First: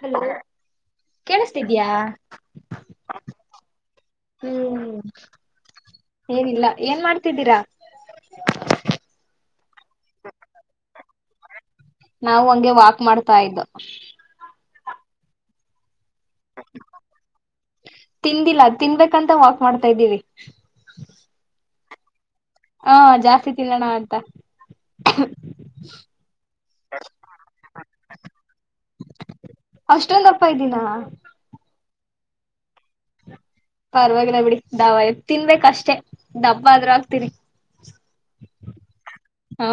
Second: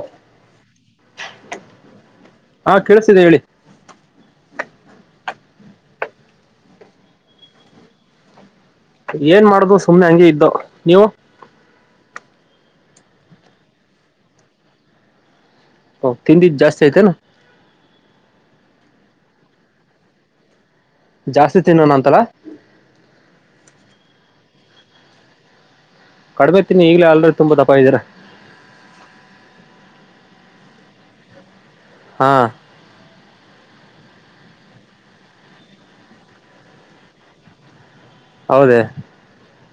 Hello ಕೇಳಿಸ್ತಿದಯ ಹಾ ಕೇಳಿಸ್ತಿದೆ ಹೇಳಿ ಹ್ಮ್ ಏನಿಲ್ಲ ಏನ್ ಮಾಡ್ತಿದ್ದೀರಾ ಏನ್ ಮಾಡು ಸುಮ್ನೆ ಹಂಗಗೆ ಇದ್ದು ನೀವು ನಾವು ಹಂಗೆ ವಾಕ್ ಮಾಡ್ತಾ ಇದ್ದ ಹ ತಿನ್ ದ ಜಾಸ್ತಿ ಆಐತೆ ನ ತಿಂದಿಲ್ಲ ತಿನ್ಬೇಕಂತ ವಾಕ್ ಮಾಡ್ತಾ್ದೀವಿ ತಿನ್ನೋ ನಂತರ ಹಾ ಜಾಸ್ತಿ ತಿನ್ನೋಣ ಅಂತ ಕಡಿಮೆ ತಿಿನಿ ಈಗ್ಲ ಅಲ್ರ ತುಂಬಾ ದಪ ಇದ್ರ ಅಷ್ಟೊಂದಪ್ಪ ಇದ್ದೀಿನ ಹಾ ಪರವಾಗಿ ನ ಬಿಡಿ ದವ ಎ ತಿನ್ಬೇಕ ಅಷ್ಟೇ ಡಬ್ಬ ಆದ್ರೂ ಆಗ್ತಿೀರಿ ಹೌದೇ ಹಾ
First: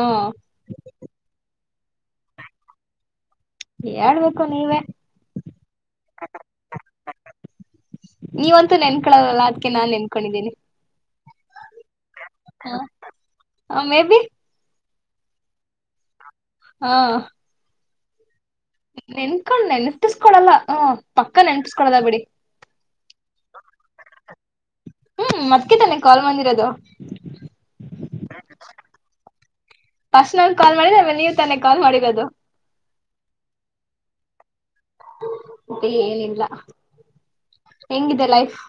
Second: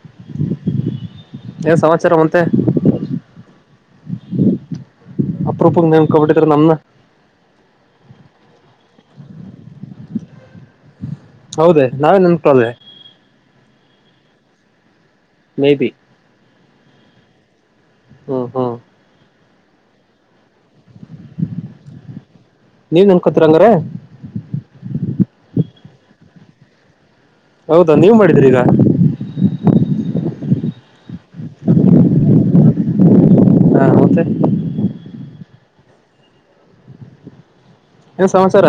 ಏ ಸಮಾಚಾರ ಅಂತೆ ಹೇಳ್ಬೇಕು ನೀವೇ ಅಪ್ರಪು ನನ್ ಕಬಡಿದ್ರ ನಮನ್ನ ನೀವಂತೂ ನೆನ್ಕಳದಲ್ಲ ಅದ್ಕ್ಕೆ ನಾನ್ ನೆನ್ಕೊಂಡಿದ್ದೀನಿ ಹೌದ ನಾವೇನ್ ನನ್ಕಲ್ಲೆ ಹ ಮೇ ಬಿ ಮೇಬಿ ಹಾ ಹಾ ಹಾ ಕ್ಣೆ ನಿರ್ತಿಸಕೊಡಲ್ಲ ಹ ಪಕ್ಕ ನೆನಪಿಸಕೊಡದ ಬಿಡಿ ನೀವ್ ನೆನ್ಕೋತೀರ ಹಂಗಾರೆ ಹ್ಮ್ ಮತ್್ಕ ತಾನೆ ಕಾಲ್ ಮಂದಿರೋದು ಹೌದಾ ನೀವ್ ಮಾಡಿದ್ರಿ ಈಗ ಫಸ್ಟ್ನಾಗ ಕಾಲ್ ಮಾಡಿದೇ ನೀವು ತಾನೆ ಕಾಲ್ ಮಾಡಿರೋದು ಹಾ ಮತ್ತ ಮತ್ತೆ ಏನಿಲ್ಲ ಹೆಂಗಿದೆ ಏನ್ ಲೈಫ್ ಸಮಾಚಾರ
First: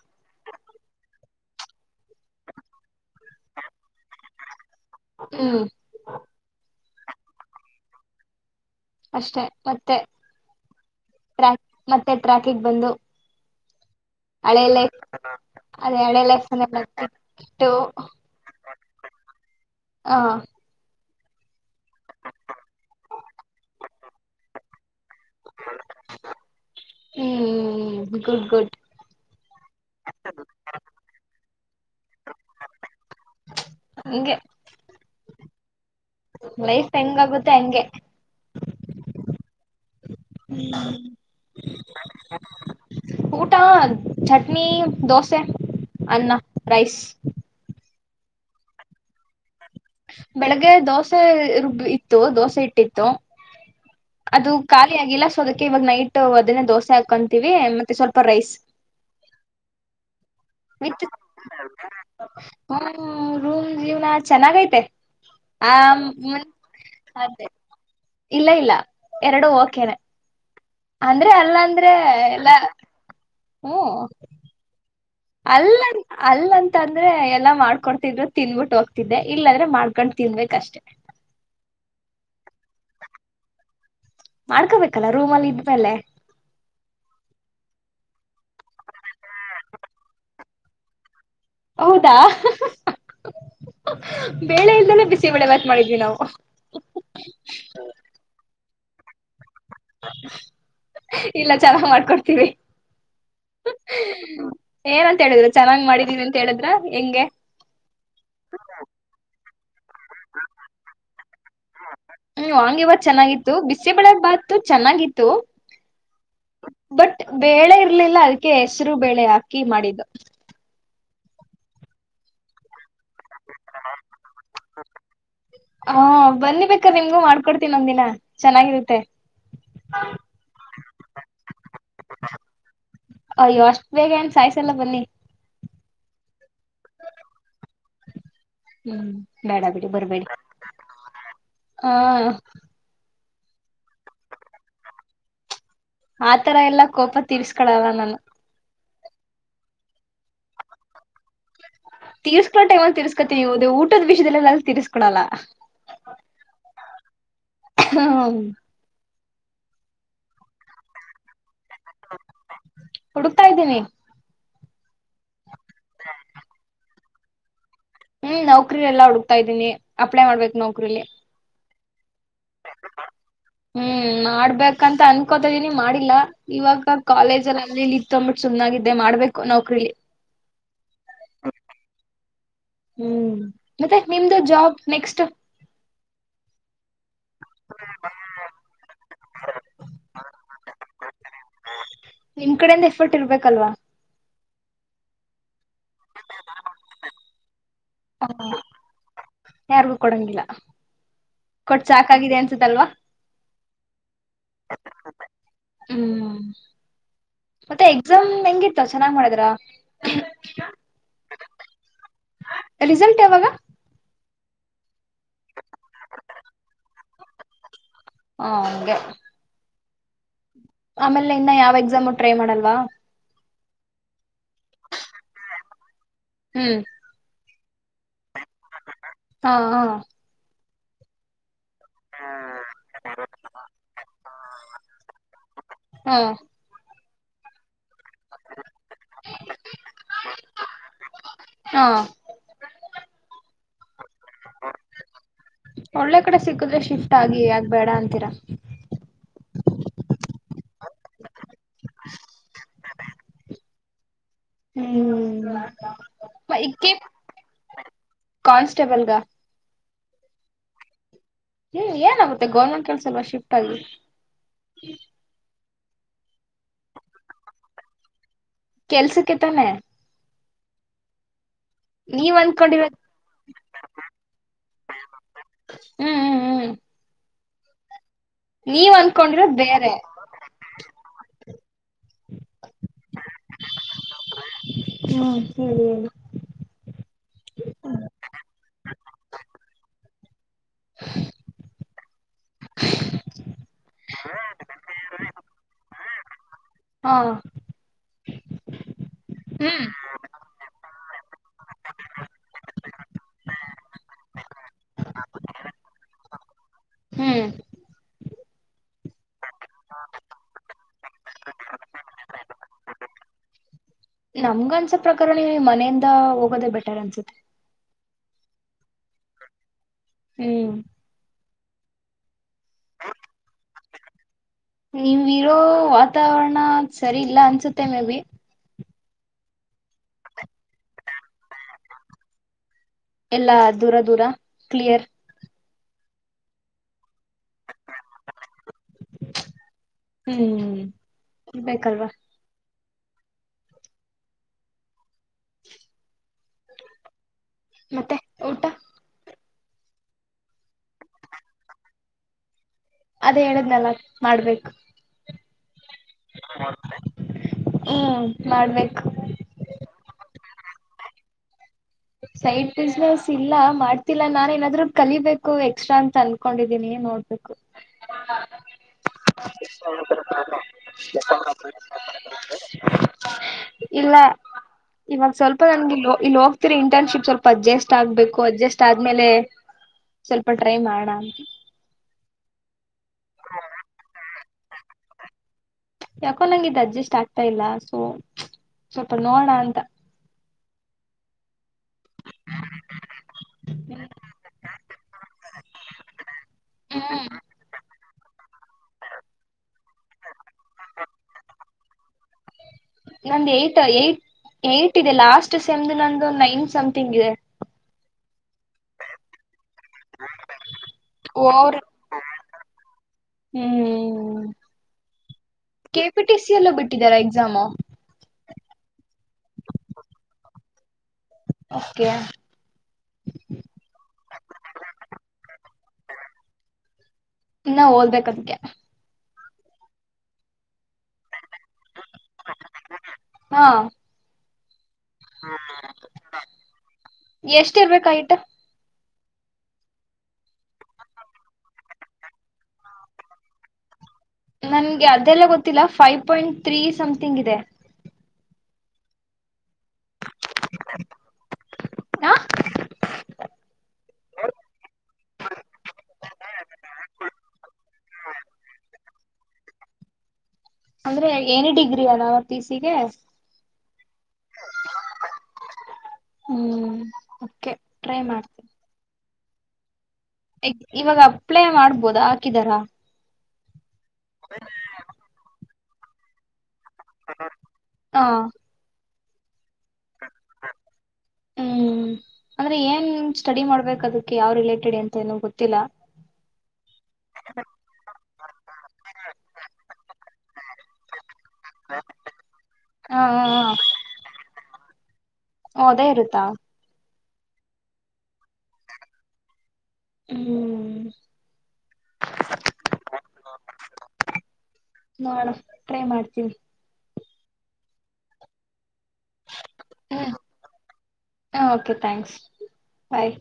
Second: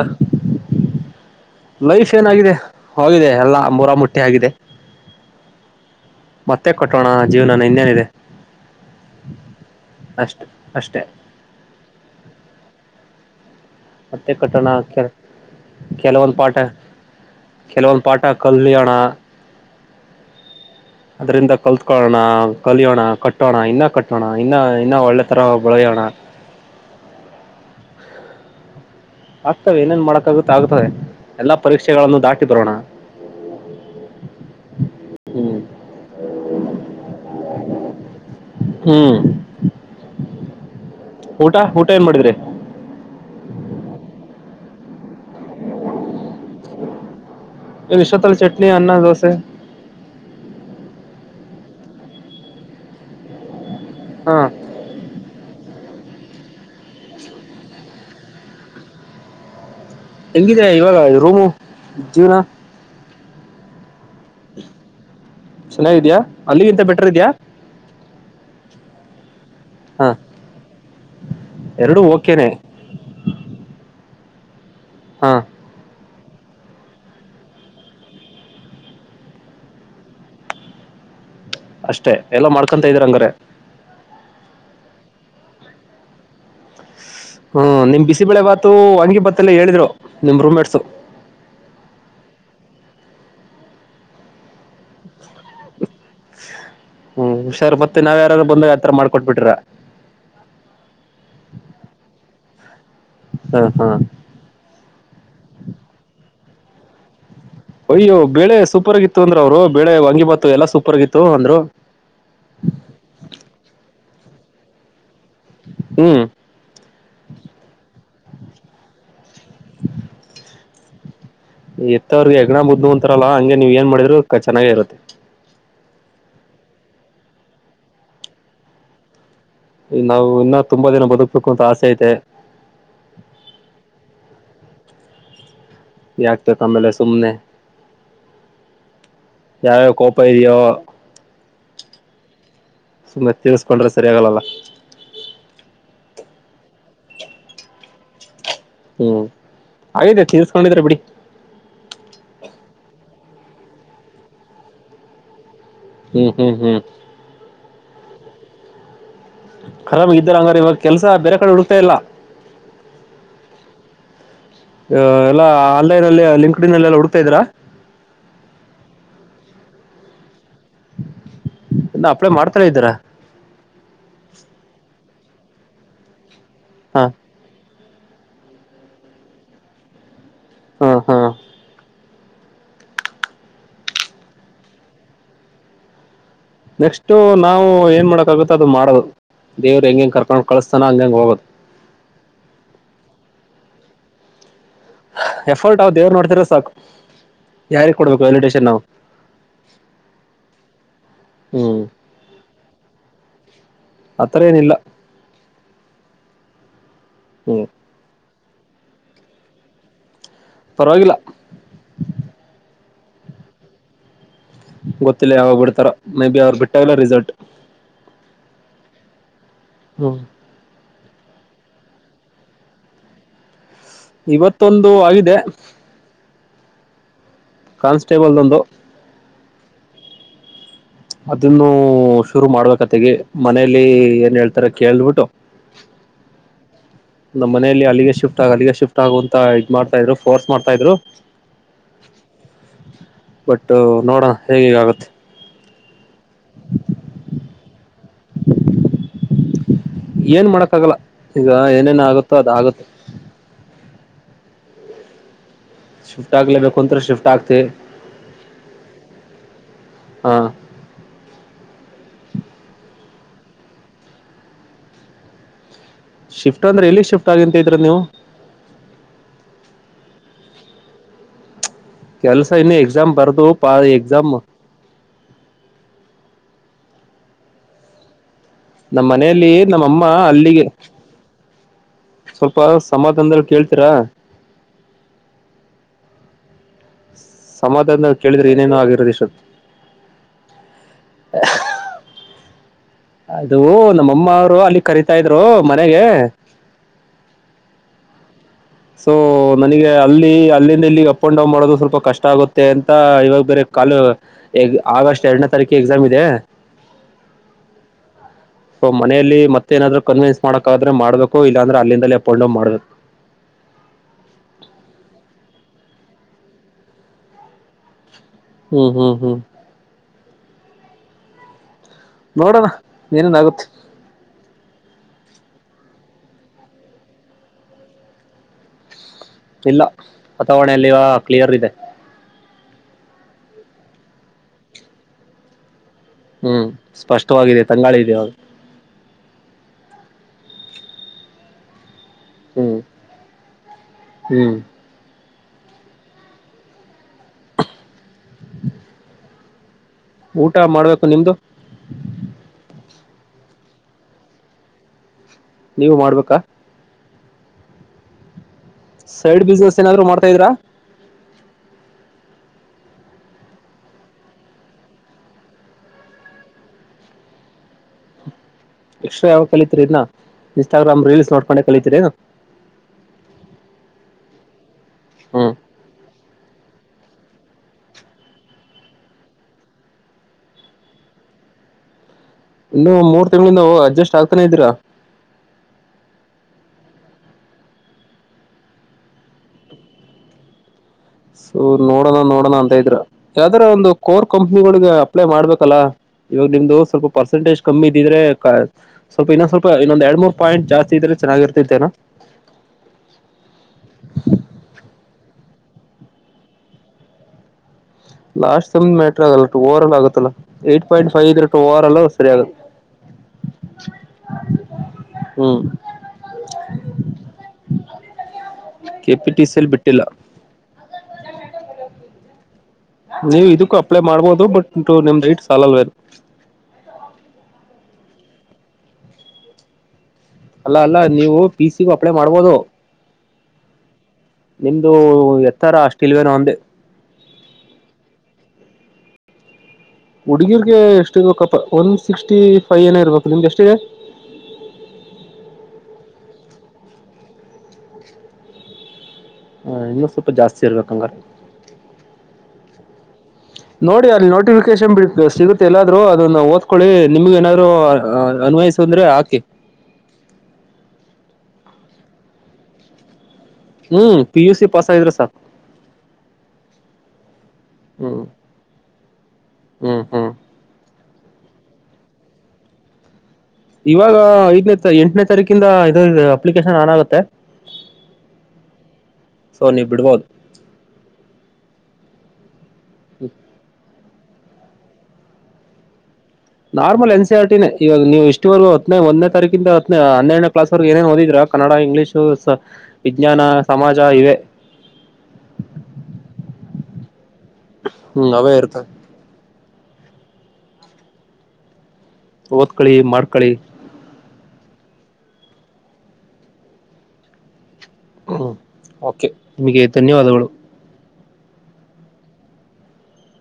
ಲೈಫ್ ಏನಾಗಿದೆ ಹೋಗಿದೆ ಎಲ್ಲಾ ಮುರ ಮುಟ್ಟಿ ಆಗಿದೆ ಹ್ಮ್ ಮತ್ತೆ ಕಟ್ಟೋಣ ಜೀವನಾನ ಇನ್ನೇನ ಇಿದೆ ಅಷ್ಟೆ ಮತ್ತೆ ಅಷ್ಟೇ ಮತ್ತೆ ಟ್ರಾಕಿಗೆ ಬಂದು ಮತ್ತೆ ಹಳೆ ಕಟ್ಟಣ ಲೈಫ್ ಕೆ ಅದೇ ಹಳೆ ಕೆಲವೊಂದು್ ಲೈಫ್ ಪಾಠ ಇಟ್ಟು ಕೆಲವೊಂದು್ ಪಾಠ ಕಲ್ಯಾಣ ಹಾ ಅದ್ರಿಂದ ಕಲ್ತ್ಕೊಳ್ಳೋಣ ಕಲಿಯೋಣ ಕಟ್ಟೋಣ ಇನ್ನ ಕಟ್ಟೋಣ ಇನ್ನ ಇನ್ನ ಒಳ್ಳೆ ಪತ್ರರ ಒಬಳ ಜಾಣ ಹ್ಮ್ ಗುಡ್ ಗುಡ್ ಆಗ್ತವೆ ಏನೇನ್ ಮಾಡಕಾಗುತ್ತ ಆಗ್ತದೆ ಎಲ್ಲಾ ಪರೀಕ್ಷೆಗಳನ್ನು ದಾಟಿ ಬರೋಣ ಹಂಗೆ ಹ್ಮ್ ಲೈಫ್ ಹೆಂಗಗುತ್ತೆ ತಂಗೆ ಹ್ಮ್ ಊಟ ಊಟ ಏನ್ ಮಾಡಿದ್ರಿ ಊಟಾ ಚಟ್ನಿ ದೋಸೆ ಅನ್ನ ರೈಸ್ ಇ ವಿಶತ್ತಲ ಚಟ್ನಿ ಅನ್ನ ದೋಸೆ ಬೆಳಗ್ಗೆ ದೋಸೆ ರುಬ್ ಇತ್ತು ದೋಸೆ ಇಟ್ಟಿತ್ತು ಹಾ ಅದು ಖಾಲಿ ಆಗಿಲ್ಲ ಸೊ ಅದಕ್ಕೆ ಇವಾಗ ನೈಟ್ ಅದನ್ನ ದೋಸೆ ಹಾಕಂತೀವಿ ಮತ್ತೆ ಸ್ವಲ್ಪ ರೈಸ್ ಹೆಗಿದೆ ಇವಾಗ ರೂಮು ಜೀವನ ರೂಮ ಜ ಚೆನ್ನಾಗೈತೆ ಆ ಚೆನ್ನಾಗಿದ್ಯಾ ಅಲ್ಲಿಗಿಂತ ಬೆಟರ್ ಇದ್ಯಾ ಇಲ್ಲ ಇಲ್ಲ ಎರಡು ಓಕ್ಯನೆ ಹಾ ಅಂದ್ರೆ ಅಲ್ಲ ಅಂದ್ರೆ ಎರಡು ಓಕೆನೆ ಎಲ್ಲಾ ಹ್ಮ ಹಾ ಅಲ್ಲರಿ ಅಲ್ಲಂತ ಅಂದ್ರೆ ಎಲ್ಲಾ ಮಾಡ್ಕೊತಿದ್ರು ತಿನ್ಬಿಟ್ಟು ಹೋಗ್ತಿದ್ದೆ ಇಲ್ಲ ಅಂದ್ರೆ ಮಾಡ್ಕೊಂಡ್ ತಿನ್ಬೇಕಷ್ಟೆ ಅಷ್ಟೆ ಎಲ್ಲ ಮಾಡ್ಕೊಂತ ಇದ್ರ ಹಂಗ್ರ ಮಾಡ್ಕೋಬೇಕಲ್ಲ ರೂಮ್ ಅಲ್ಲಿ ಇದ್ಮೇಲೆ ಹ್ಮ ನಿಂಬಿಸ ಬೆಳೆ ಬತುಂಗಿ ಬತ್ತೇ ಹೇಳಿದ್ರು ನಿಮ್ ರೂಮ್ ಸ ಹೌದಾ ಬೇಳೆ ಇಲ್ದನೆೇ ಬಿಸಿಬಳೆ ಮಾಾತ್ ಮಾಡಿದ್ವಿ ನಾವು ಹ್ಮ್ ಹುಷಾರ್ು ಮತ್ತೆ ನಾವ ಯಾರು ಬಂದಾಗ ತರ ಮಾಡಕಟ್ಬ ಬಿಟ್ರ ಇಲ್ಲ ಚೆನ್ನಾಗ್ ಮಾಡ್ಕೊಡ್ತೀವಿ ಹ ಹಾ ಏನಂತ ಹೇಳಿದ್ರ ಚೆನ್ನಾಗಿ್ ಮಾಡಿದೀವಿ ಅ ಹೇಳಿದ್ರ ಹೆಂಗೆ ಅಯ್ಯೋ ಬೆಳೆ ಸೂಪರ್ ಆಗಿತ್ತು ಅಂದ್ರ ಅವರು ಬೆೇಳೆ ವಂಗಿ ಬತ್ತು ಎಲ್ಲಾ ಸೂಪರ್ ಆಗಿತ್ತು ಅಂದ್ರು ಹ್ಮ್ ವಾಂಗಿಬಾತ್ ಚೆನ್ನಾಗಿತ್ತು ಬಿಸಿಬೇಳೆ ಬಾತು ಚೆನ್ನಾಗಿತ್ತು ಹ್ಮ್ ಬಟ್ ಬೆ ಇರ್ಲಿಲ್ಲ ಆಯ್ತ ಹೆಸರು ಬೆಳೆ ಆಗ್ತ ಕೀ ಮಾಡಿದ್ದು ಎತ್ತವರ್ಗೆ ಹೆಗ್ಣ ಬುದುಂತ ಹತ್ರಲ್ಲ ಹಗೆ ನೀವ್ ಏನ್ ಮಾಡಿದ್ರರು ಚೆನ್ನಾಗೇ ಇರುತ್ತೆ ಅಕ್ಕ ನಿಮ್ಗೂ ಮಾಡ್ಕೊಡ್ತೀನ್ ನ ಒಂದ್ಿನ ಚೆನ್ನಾಗಿರುತ್ತೆ ಈ ನಾವು ಇನ್ನೂ ತುಂಬಾ ದಿನ ಬದುಕ್ಬೇಕು ಅಂತ ಆಸೆ ಐತೆ ಸಲ ಬನ್ನಿ ಯಾಕ್ತಕ್ಕ ಆಮೇಲೆ ಸುಮ್ನೆ ಹ್ಮ್ ಬೇಡ ಬಿೇಡಿ ಯಾವ್ಯಾವ ಕೋಪ ಬರ್ಬೇಡಿ ಇದೆಯೋ ಹಾ ತಿಳಸ್ಕೊಂಡ್ರೆ ಸರಿ ಆಗಲ್ಲಲ್ಲ ಆತರ ಎಲ್ಲಾ ಕೋಪ ತೀರ್ಸ್ಕಳವ ನಾನು ಹ್ಮ್ ಹಾಗಗಿದೆ ತಸ್್ಕೊಂಡಿದ್ರ ಬಿಡಿ ತೀಸ್ಕೊಂಟೇ ಒ ತೀರ್ಸ್ಕ ವು ಊಟದ ವಿಷಯಲ್ಲಲ್ಲ ತಿರ್್ಕೊಳಲ್ಲ ಹ್ಮ್ ಹ್ಮ್ ಹ್ಮ್ ಹಾ ಕರಾಮಾಗ ಇದ್ದಾರ ಹಂಗಾರ ಇವಾಗ ಕೆಲಸ ಬೇರೆ ಕಡೆ ಹಡುತ ಹುಡುಕ್ತಾ ಇದ್ದೀನಿ ಆ ಎಲ್ಲ ಆನ್ಲೈನ್ ಅಲ್ಲಿ ಲಿಂಡ್ಲ್ಲ ಹಡು ಇದ್ರಾ ಹ್ಮ್ ನೌಕ್ರ ಎಲ್ಲಾ ಹುಡುಕ್ತಾ ಇದ್ದೀನಿ ಅಪ್ಲೈ ಮಾಡ್ಬೇಕು ನೌಕ್ರಲಿ ಇ ಹಪ್ಳೆ ಮಾಡ್ತಾರ ಇದ್ದಾರ ಕಕೋತ ಇದೀನಿ ಮಾಡಿಲ್ಲಾ ಇವಾಗ ಕಾಲೇಜಲ್ಲಿ ತಂಬಿಟ್ಟ ಸು್ಾಗಿದ್ದೆ ಮಾಡ್ಬೇಕು ನೌಕ್ರರಿ ಹ್ಮ ಹಾ ಹ್ಮ್ ಮತ್ತೆ ನಿಮ್ದು ಜಾಬ್ ನೆಕ್ಸ್ಟ್ ನೆಕ್ಸ್ಟ್ ನಾವು ಏನ್ ಮಾಡಕ್ ಆಗುತ್ತ ಅದು ಮಾಡೋದು ದೇವ್ರ ಹೆಂಗಂಗ ಕರ್ಕೊಂಡ್ ಕಳಸ್ತಾನ ಹಂಗಂಗ ಹೋಗೋದು ನಿಮ್ ಕಡೆಯಿಂದ ಎಫರ್ಟ್ ಇರ್ಬೇಕಲ್ವಾ ಎಫೋರ್ಟ್ ನಾವ್ ದೇವ್ರ ನೋಡ್ತಿರ ಸಾಕು ಯಾರಿಗ್ ಕೊಡ್ಬೇಕು ಹ ವ್ಯಾಲಿಡೇಷನ್ ನಾವು ಯಾರಿಗೂ ಕೊಡಂಗಿಲ್ಲ ಹ್ಮ್ ಕೊಟ್ಟ ಸಾಾಕಾಗಿದೆ ಅನ್ಸುತ್ತಲ್ವಾ ಆತರ ಏನಿಲ್ಲ ಹ್ಮ್ ಹ್ಮ್ ಮತ್ತೆ ಎ ್ ಹೆಂಗಿತ್ತು ಚೆನ್ನಾಗ್ ಮಾಡಿದ್ರ ಪರವಾಗಿಲ್ಲ [inaudible] ರಿಸಲ್ಟ್ ಯಾವಾಗ ಗೊತ್ತಿಲ್ಲ ಯಾವಾಗ ಬಿಡ್ತಾರ ಮೇ ಬಿ ಅವ್ರು ಬಿಟ್ಟಾಗಲ್ಲ ರಿಸಲ್ಟ್ ಹಾ ಹಂಗೆ ಹ್ಮ ಆಮೇಲೆ ಇನ್ನ ಯಾವ್ ಎಕ್ಸಾಮು ಟ್ರೈ ಮಾಡಲ್ವಾ ಇವತ್ತೊಂದು ಆಗಿದೆ ಹು ಕಾನ್ಸ್ಟೇಬಲ್ದ್ ಒಂದು ಹಾ ಹಾ ಅದೇ ಇನ್ನು ಶುರು ಮಾಡ್ಬೇಕತ್ತಗೆ ಮನೇಲಿ ಏನ್ ಹೇಳ್ತಾರೆ ಕೇಳ್ಬಿಟ್ಟು ಹಾ ನಮ್ ಮನೆಲ್ಲಿ ಅಲ್ಲಿಗೆ ಸ ಶಿಫ್ಟ್ ಆಗ್ ಅಲ್ಲಿಗೆ ಶಿಫ್ಟ್ ಆಗ ಅಂತ ಇದ್ ಮಾಡ್ತಾ ಇದ್ರು ಫೋರ್ಸ್ ಮಾಡ್ತಾ ಇದ್ರು, ಹಾ ಬಟ್ ನೋಡಣ ಹೇಗ್ ಆಗುತ್ತೆ ಒಳ್ಳೆ ಕಡೆ ಸಿಕ್ಕುದ್ರೆ ಶಿಫ್ಟ್ ಆಗಿ ಯಾಕ್ ಬೇಡ ಅಂತೀರ ಏನ್ ಮಾಡಕ್ ಆಗಲ್ಲ ಈಗ ಏನೇನ್ ಆಗುತ್ತೋ ಅದ ಆಗುತ್ತೆ ಹ್ಮ್ ಶಿಫ್ಟ್ ಆಗ್ಲೇಬೇಕು ಒಂತರ ಶಿಫ್ಟ್ ಆಗ್ತಿ ಕಾನ್ಸ್ಟೇಬಲ್ಗ ಹಾ ಹ್ಮ್ ಏನಾಗುತ್ತೆ ಗೌರ್ಮೆಂಟ್ ಕೆಲ್ಸ ಅಲ್ವ ಶಿಫ್ಟ್ ಆಗಿ ಶಿಫ್ಟ್ ಅಂದ್ರೆ ಎಲ್ಲಿ ಶಿಫ್ಟ್ ಆಗಿಂತ ಇದ್ರ ನೀವು ಕೆಲ್ಸಕ್ಕೆ ತಾನೆ ನೀವ್ ಕೆಲ್ಸ ಇನ್ನು ಅನ್ಕೊಂಡಿರೋದ ಎಕ್ಸಾಮ್ ಬರ್ದು ಪ ಎಕ್ಸಾಮ್ ಹ್ಮ್ ಹ್ಮ್ ಹ್ಮ್ ನೀವ್ ನಮ್ಮ್ ಮನೆಯಲ್ಲಿ ಅನ್ಕೊಂಡಿರೋದ್ ಬೇರೆ ನಮ್ಮಮ್ಮ ಅಲ್ಲಿಗೆ ಸ್ವಲ್ಪ ಸಮಾಧಾನದಲ್ಲಿ ಕೇಳ್ತೀರ ಹಾ ಹೇಳಿ ಹೇಳಿ ಸಮಾಧಾನದಲ್ ಕೇಳಿದ್ರೆ ಏನೇನೋ ಆಗಿರೋದ್ ಇಷ್ಟೊತ್ ಹ ಅದು ನಮ್ಮಮ್ಮ ಅವ್ರು ಅಲ್ಲಿ ಕರಿತಾ ಇದ್ರು ಮನೆಗೆ ಹಾ ಸೊ ಹ್ಮ್ ನನಿಗೆ ಅಲ್ಲಿ ಅಲ್ಲಿಂದ ಇಲ್ಲಿ ಅಪ್ ಅನ್ ಡೌನ್ ಮಾಡೋದು ಸ್ವಲ್ಪ ಕಷ್ಟ ಆಗುತ್ತೆ ಅಂತ ಇವಾಗ್ ಬೇರೆ ಕಾಲು ಆಗಸ್ಟ್ ಎರಡನೇ ತಾರೀಕು ಎಕ್ಸಾಮ್ ಇದೆ ಹ್ಮ್ ಮನೆಯಲ್ಲಿ ಮತ್ತೆ ಮತ್ತೇನಾದ್ರು ಕನ್ವಿನ್ಸ್ ಮಾಡಕ್ಕಾದ್ರೆ ಮಾಡ್ಬೇಕು ಇಲ್ಲಾಂದ್ರೆ ಅಲ್ಲಿಂದಲೇ ಅಪ್ ಅಂಡ್ ಡೌನ್ ಮಾಡ್ಬೇಕು ನಮ್ಗ ಅನ್ಸೋ ಪ್ರಕಾರ ಮನೆಯಿಂದ ಹೋಗೋದೇ ಬೆಟರ್ ಅನ್ಸುತ್ತೆ ಹ್ಮ್ ಹ್ಮ್ ಹ್ಮ್ ಹು ನೋಡಣ ಏನೇನ್ ಆಗುತ್ತೆ ಇರೊ ವಾತಾವರಣ ಸರಿ ಇಲ್ಲ ಅನ್ಸುತ್ತೆ ಮೇ ಬಿ ಇಲ್ಲ ವಾತಾವಣೆೆಯಲ್ಲಿಯ ಕ್ಲಿಯರ್ ಇದೆ ಎಲ್ಲಾ ದೂರ ದೂರ ಕ್ಲಿಯರ್ ಹ್ಮ್ ಸ್ಪಷ್ಟವಾಗಿದೆ ತಂಗಾಳಿ ಇದೆ ಅವಾಗ ಹ್ಮ್ ಇರ್ ಬೇಕಲ್ವಾ ಹ್ಮ್ ಹ್ಮ್ ಮತ್ತೆ ಊಟ ಊಟ ಮಾಡ್ಬೇಕು ನಿಮ್ದು ಅದೇ ಹೇಳದ್ನಲ್ಲ ಮಾಡ್ಬೇಕು ನೀವು ಮಾಡ್ಬೇಕಾ ಹ್ಮ್ ಮಾಡಬೇಕ ಸೈಡ್ ಬಿಸ್ನೆಸ್ ಏನಾದ್ರು ಮಾಡ್ತಾ ಇದೀರಾ ಸೈಡ್ ಬಿಸ್ನೆಸ್ ಇಲ್ಲ ಮಾಡ್ತಿಲ್ಲ ನಾನ ಏನಾದ್ರು ಕಲಿಬೇಕು ಎಕ್ಸ್ಟ್ರಾ ಅಂತ ಅನ್ಕೊಂಡಿದೀನಿ ನೋಡ್ಬೇಕು ಎಕ್ಸ್ಟ್ರಾ ಯಾವ ಕಲಿತೀರಿ ಇದನ್ನ ಇನ್ಸ್ಟಾಗ್ರಾಮ್ ರೀಲ್ಸ್ ನೋಡ್ಕೊಂಡೆ ಕಲಿತೀರೇನು ಇಲ್ಲ [unintelligible] ಇವಾಗ ಹ್ಮ್ ಸ್ವಲ್ಪ ನನ್ಗೆ ಇಲ್ಲೋ ಇಲ್ಲೋ ಇಂಟರ್ನ್ಶಿಪ್ ಸ್ವಲ್ಪ ಅಡ್ಜಸ್ಟ್ ಆಗ್ಬೇಕು ಅಡ್ಜಸ್ಟ್ ಆದ್ಮೇಲೆ ಸ್ವಲ್ಪ ಟ್ರೈ ಮಾಡ ಅಂತ ಇನ್ನು ಮೂರ್ ತಿಂಗಳ ನಾವು ಅಡ್ಜಸ್ಟ್ ಆಗ್ ಅತ್ತನ ಇದಿರಾ ಯಾಕೋ ನಂಗಿದ ಅಡ್ಜಸ್ಟ್ ಆಗ್ತಾ ಇಲ್ಲ ಸೊ ಸ್ವಲ್ಪ ನೋಡ ಅಂತ [inaudible] ನೋಡೋಣ ನೋಡೋಣ ಅಂತ ಇದ್ರರು ಯಾವ್ದಾರ ಒಂದು ಕೋರ್ ಕಂಪ್ನಿಗಳಿಗೆ ಅಪ್ಲೈ ಮಾಡ್ಬೇಕಲ್ಲ ಇವಾಗ ನಿಮ್ದು ಸ್ವಲ್ಪ ಹ್ಮ್ ಪರ್ಸೆಂಟೇಜ್ ಕಮ್ಮಿ ಇದಿದ್ರೆ ಸ್ಲ್ಪನ್ನ ಸ್ವಲ್ಪ ಇನ್ನೊಂದ ಎರಡ್ ಮೂ ಪಾಯಂಟ್ ಜಾಸ್ ಇದ್ರೆ ಚೆನ್ನಾಗಿರ್ತೇನ ನ ಏಟ್ ಇದೆ ಲಾಸ್ಟ್ ಸೆಮ್ದು ನಂದು ಒ ನೈನ್ ಸಮಥಂಗ್ ಇದೆ ಲಾಸ್ಟ್ ಸಮ್ದ್ ಮ್ಯಾಟರ್ ಆಗಲ್ಲ ಟ ಒರಲ್ ಆಗುತ್ತಾ ಆಗಲ್ಲಾ ಏ ಪಾಯಿಂಟ್ ಫೈವ್ ಇದ್ರ ಟ ಓರ್ ಒರಲ ಸರಿ ಆಗ ಕೆಪಿಟಿಸ ಎಲ್ಲೂ ಬಿಟ್ಟಿದಾರಾ ಎಕ್ಸಾಮು ಕೆಪಿ ಟಿ ಸಿಲ್ಲಿ ಬಿಟ್ಟಿಲ್ಲ ಓಕೆ ನೀವು ಇದಕ್ಕೂ ಅಪ್ಲೈ ಮಾಡ್ಬೋದು ಬಟ್ ನಿಮ ಹೈಟ್ ಸಾಲ ಅಲ್ವೇ [unintelligible] ಅಲ್ಲ ಅಲ್ಲ ನೀವು ಪಿಸಿಗು ಅಪ್ಲೈ ಮಾಡ್ಬೋದು ಹಾ ಹೂಂ ಇದು ಎತ್ತರ ಅಷ್ಟಿಲ್ವ ನ ಒಂದೆ ಎಷ್ಟ ಇರ್ಬೇಕ ಹೈಟ್ ಹುಡುಗಿರ್ಗೆ ಎಷ್ಟ ಇರ್ಬೇಕಪ್ಪ ಒನ್ ಸಿಕ್ಸ್ಟಿ ಫೈವ್ ಏನ ಇರ್ಬೇಕು ನಿಮ್ದ ಎಷ್ಟಿದೆ ನನ್ಗೆ ಅದೆಲ್ಲ ಗೊತ್ತಿಲ್ಲ ಫೈವ್ ಪಾಯಿಂಟ್ ತ್ರೀ ಸಮ್ಥಿಂಗ್ ಇದೆ ಹ ಇನ್ನು ಸ್ವಲ್ಪ ಜಾಸ್ತಿ ಇರ್ಬೇಕಂಗಾರ ಹ ನೋಡಿ ಅಲ್ಲಿ ನೋಟಿಫಿಕೇಶನ್ ಬಿಡ್ ಸಿಗುತ್ತೆ ಎಲ್ಲಾದರ ಅದನ್ನ ಓದ್ಕೊಳ್ಳಿ ನಿಮ್ಗೆ ಏನಾದ್ರು ಅನ್ವಯಸ ಅಂದ್ರೆ ಹಾಕಿ ಅಂದ್ರೆ ಏನಿ ಡಿಗ್ರಿ ಏನ ಪಿಸಿಗೆ ಹ್ಮ್ ಪಿ ಯು ಸಿ ಪಾಸ್ ಆದರೆ ಸಾಕ ಹ್ಮ್ ಓಕೆ ಹ್ಮ ಟ್ರೈ ಮಾಡ್ತೀನಿ ಇವಾಗ ಅಪ್ಲೈ ಮಾಡ್ಬೋದ ಹಾಕಿದಾರಾ ಇವಾಗ ಐದನೇ ಎಂಟನೇ ತಾರೀಕಿಂದ ಏನ್ ಅಪ್ಲಿಕೇಶನ್. ಆನ್ಗುತ್ತೆ. ಹ ಸೊ ನೀವು ಬಿಡ್ಬೋದು. ಹ ಹು ಅಂದ್ರೆ ಏನ್ ಸ್ಟಡಿ ಮಾಡ್ಬೇಕ ಅದಕ್ಕೆ ಯಾವ್ ರಿಲೇಟ್. ಸ್ಟಡಿ ಅಂತ ಏನ ನಂಗ ಗೊತ್ತಿಲ್ಲ. ನಾರ್ಮಲ್ ಎನ್ ಸಿ ಆರ್ ಟಿನೇ ಇವಾಗ ನೀವು ಇಷ್ಟುವರೆಗ ಹತ್ತನೇ ಒಂದನೇ ತಾರೀಕಿಂದ ಹತ್ತನೆ ಹನ್ನೆರನೆ. ಕ್ಲಾಸ್ ವರೆಗೆ ಏನೇನ್ ಓದಿದ್ರ ಕನ್ನಡ ಇಂಗ್ಲಿಷು ಸ ಹ ವಿಜ್ಞಾನ ಸಮಾಜ ಇವೆ ಹ ಅದೇ ಇರುತ್ತಾ ಹ ಅವೇ ಇರುತ್ತವೆ. ಹು ಓದಕ್ಕಳಿ ಮಾಡಕೊಳಿ. ನೋಡನ ಟ್ರೈ ಮಾಡ್ತೀನಿ. ಹು ಕೆ ನಿಮಗೆ ಧನ್ಯವಾದಗಳು. ಹ ಓಕೆ ಥ್ಯಾಂಕ್ಸ್ ಬಾಯ್.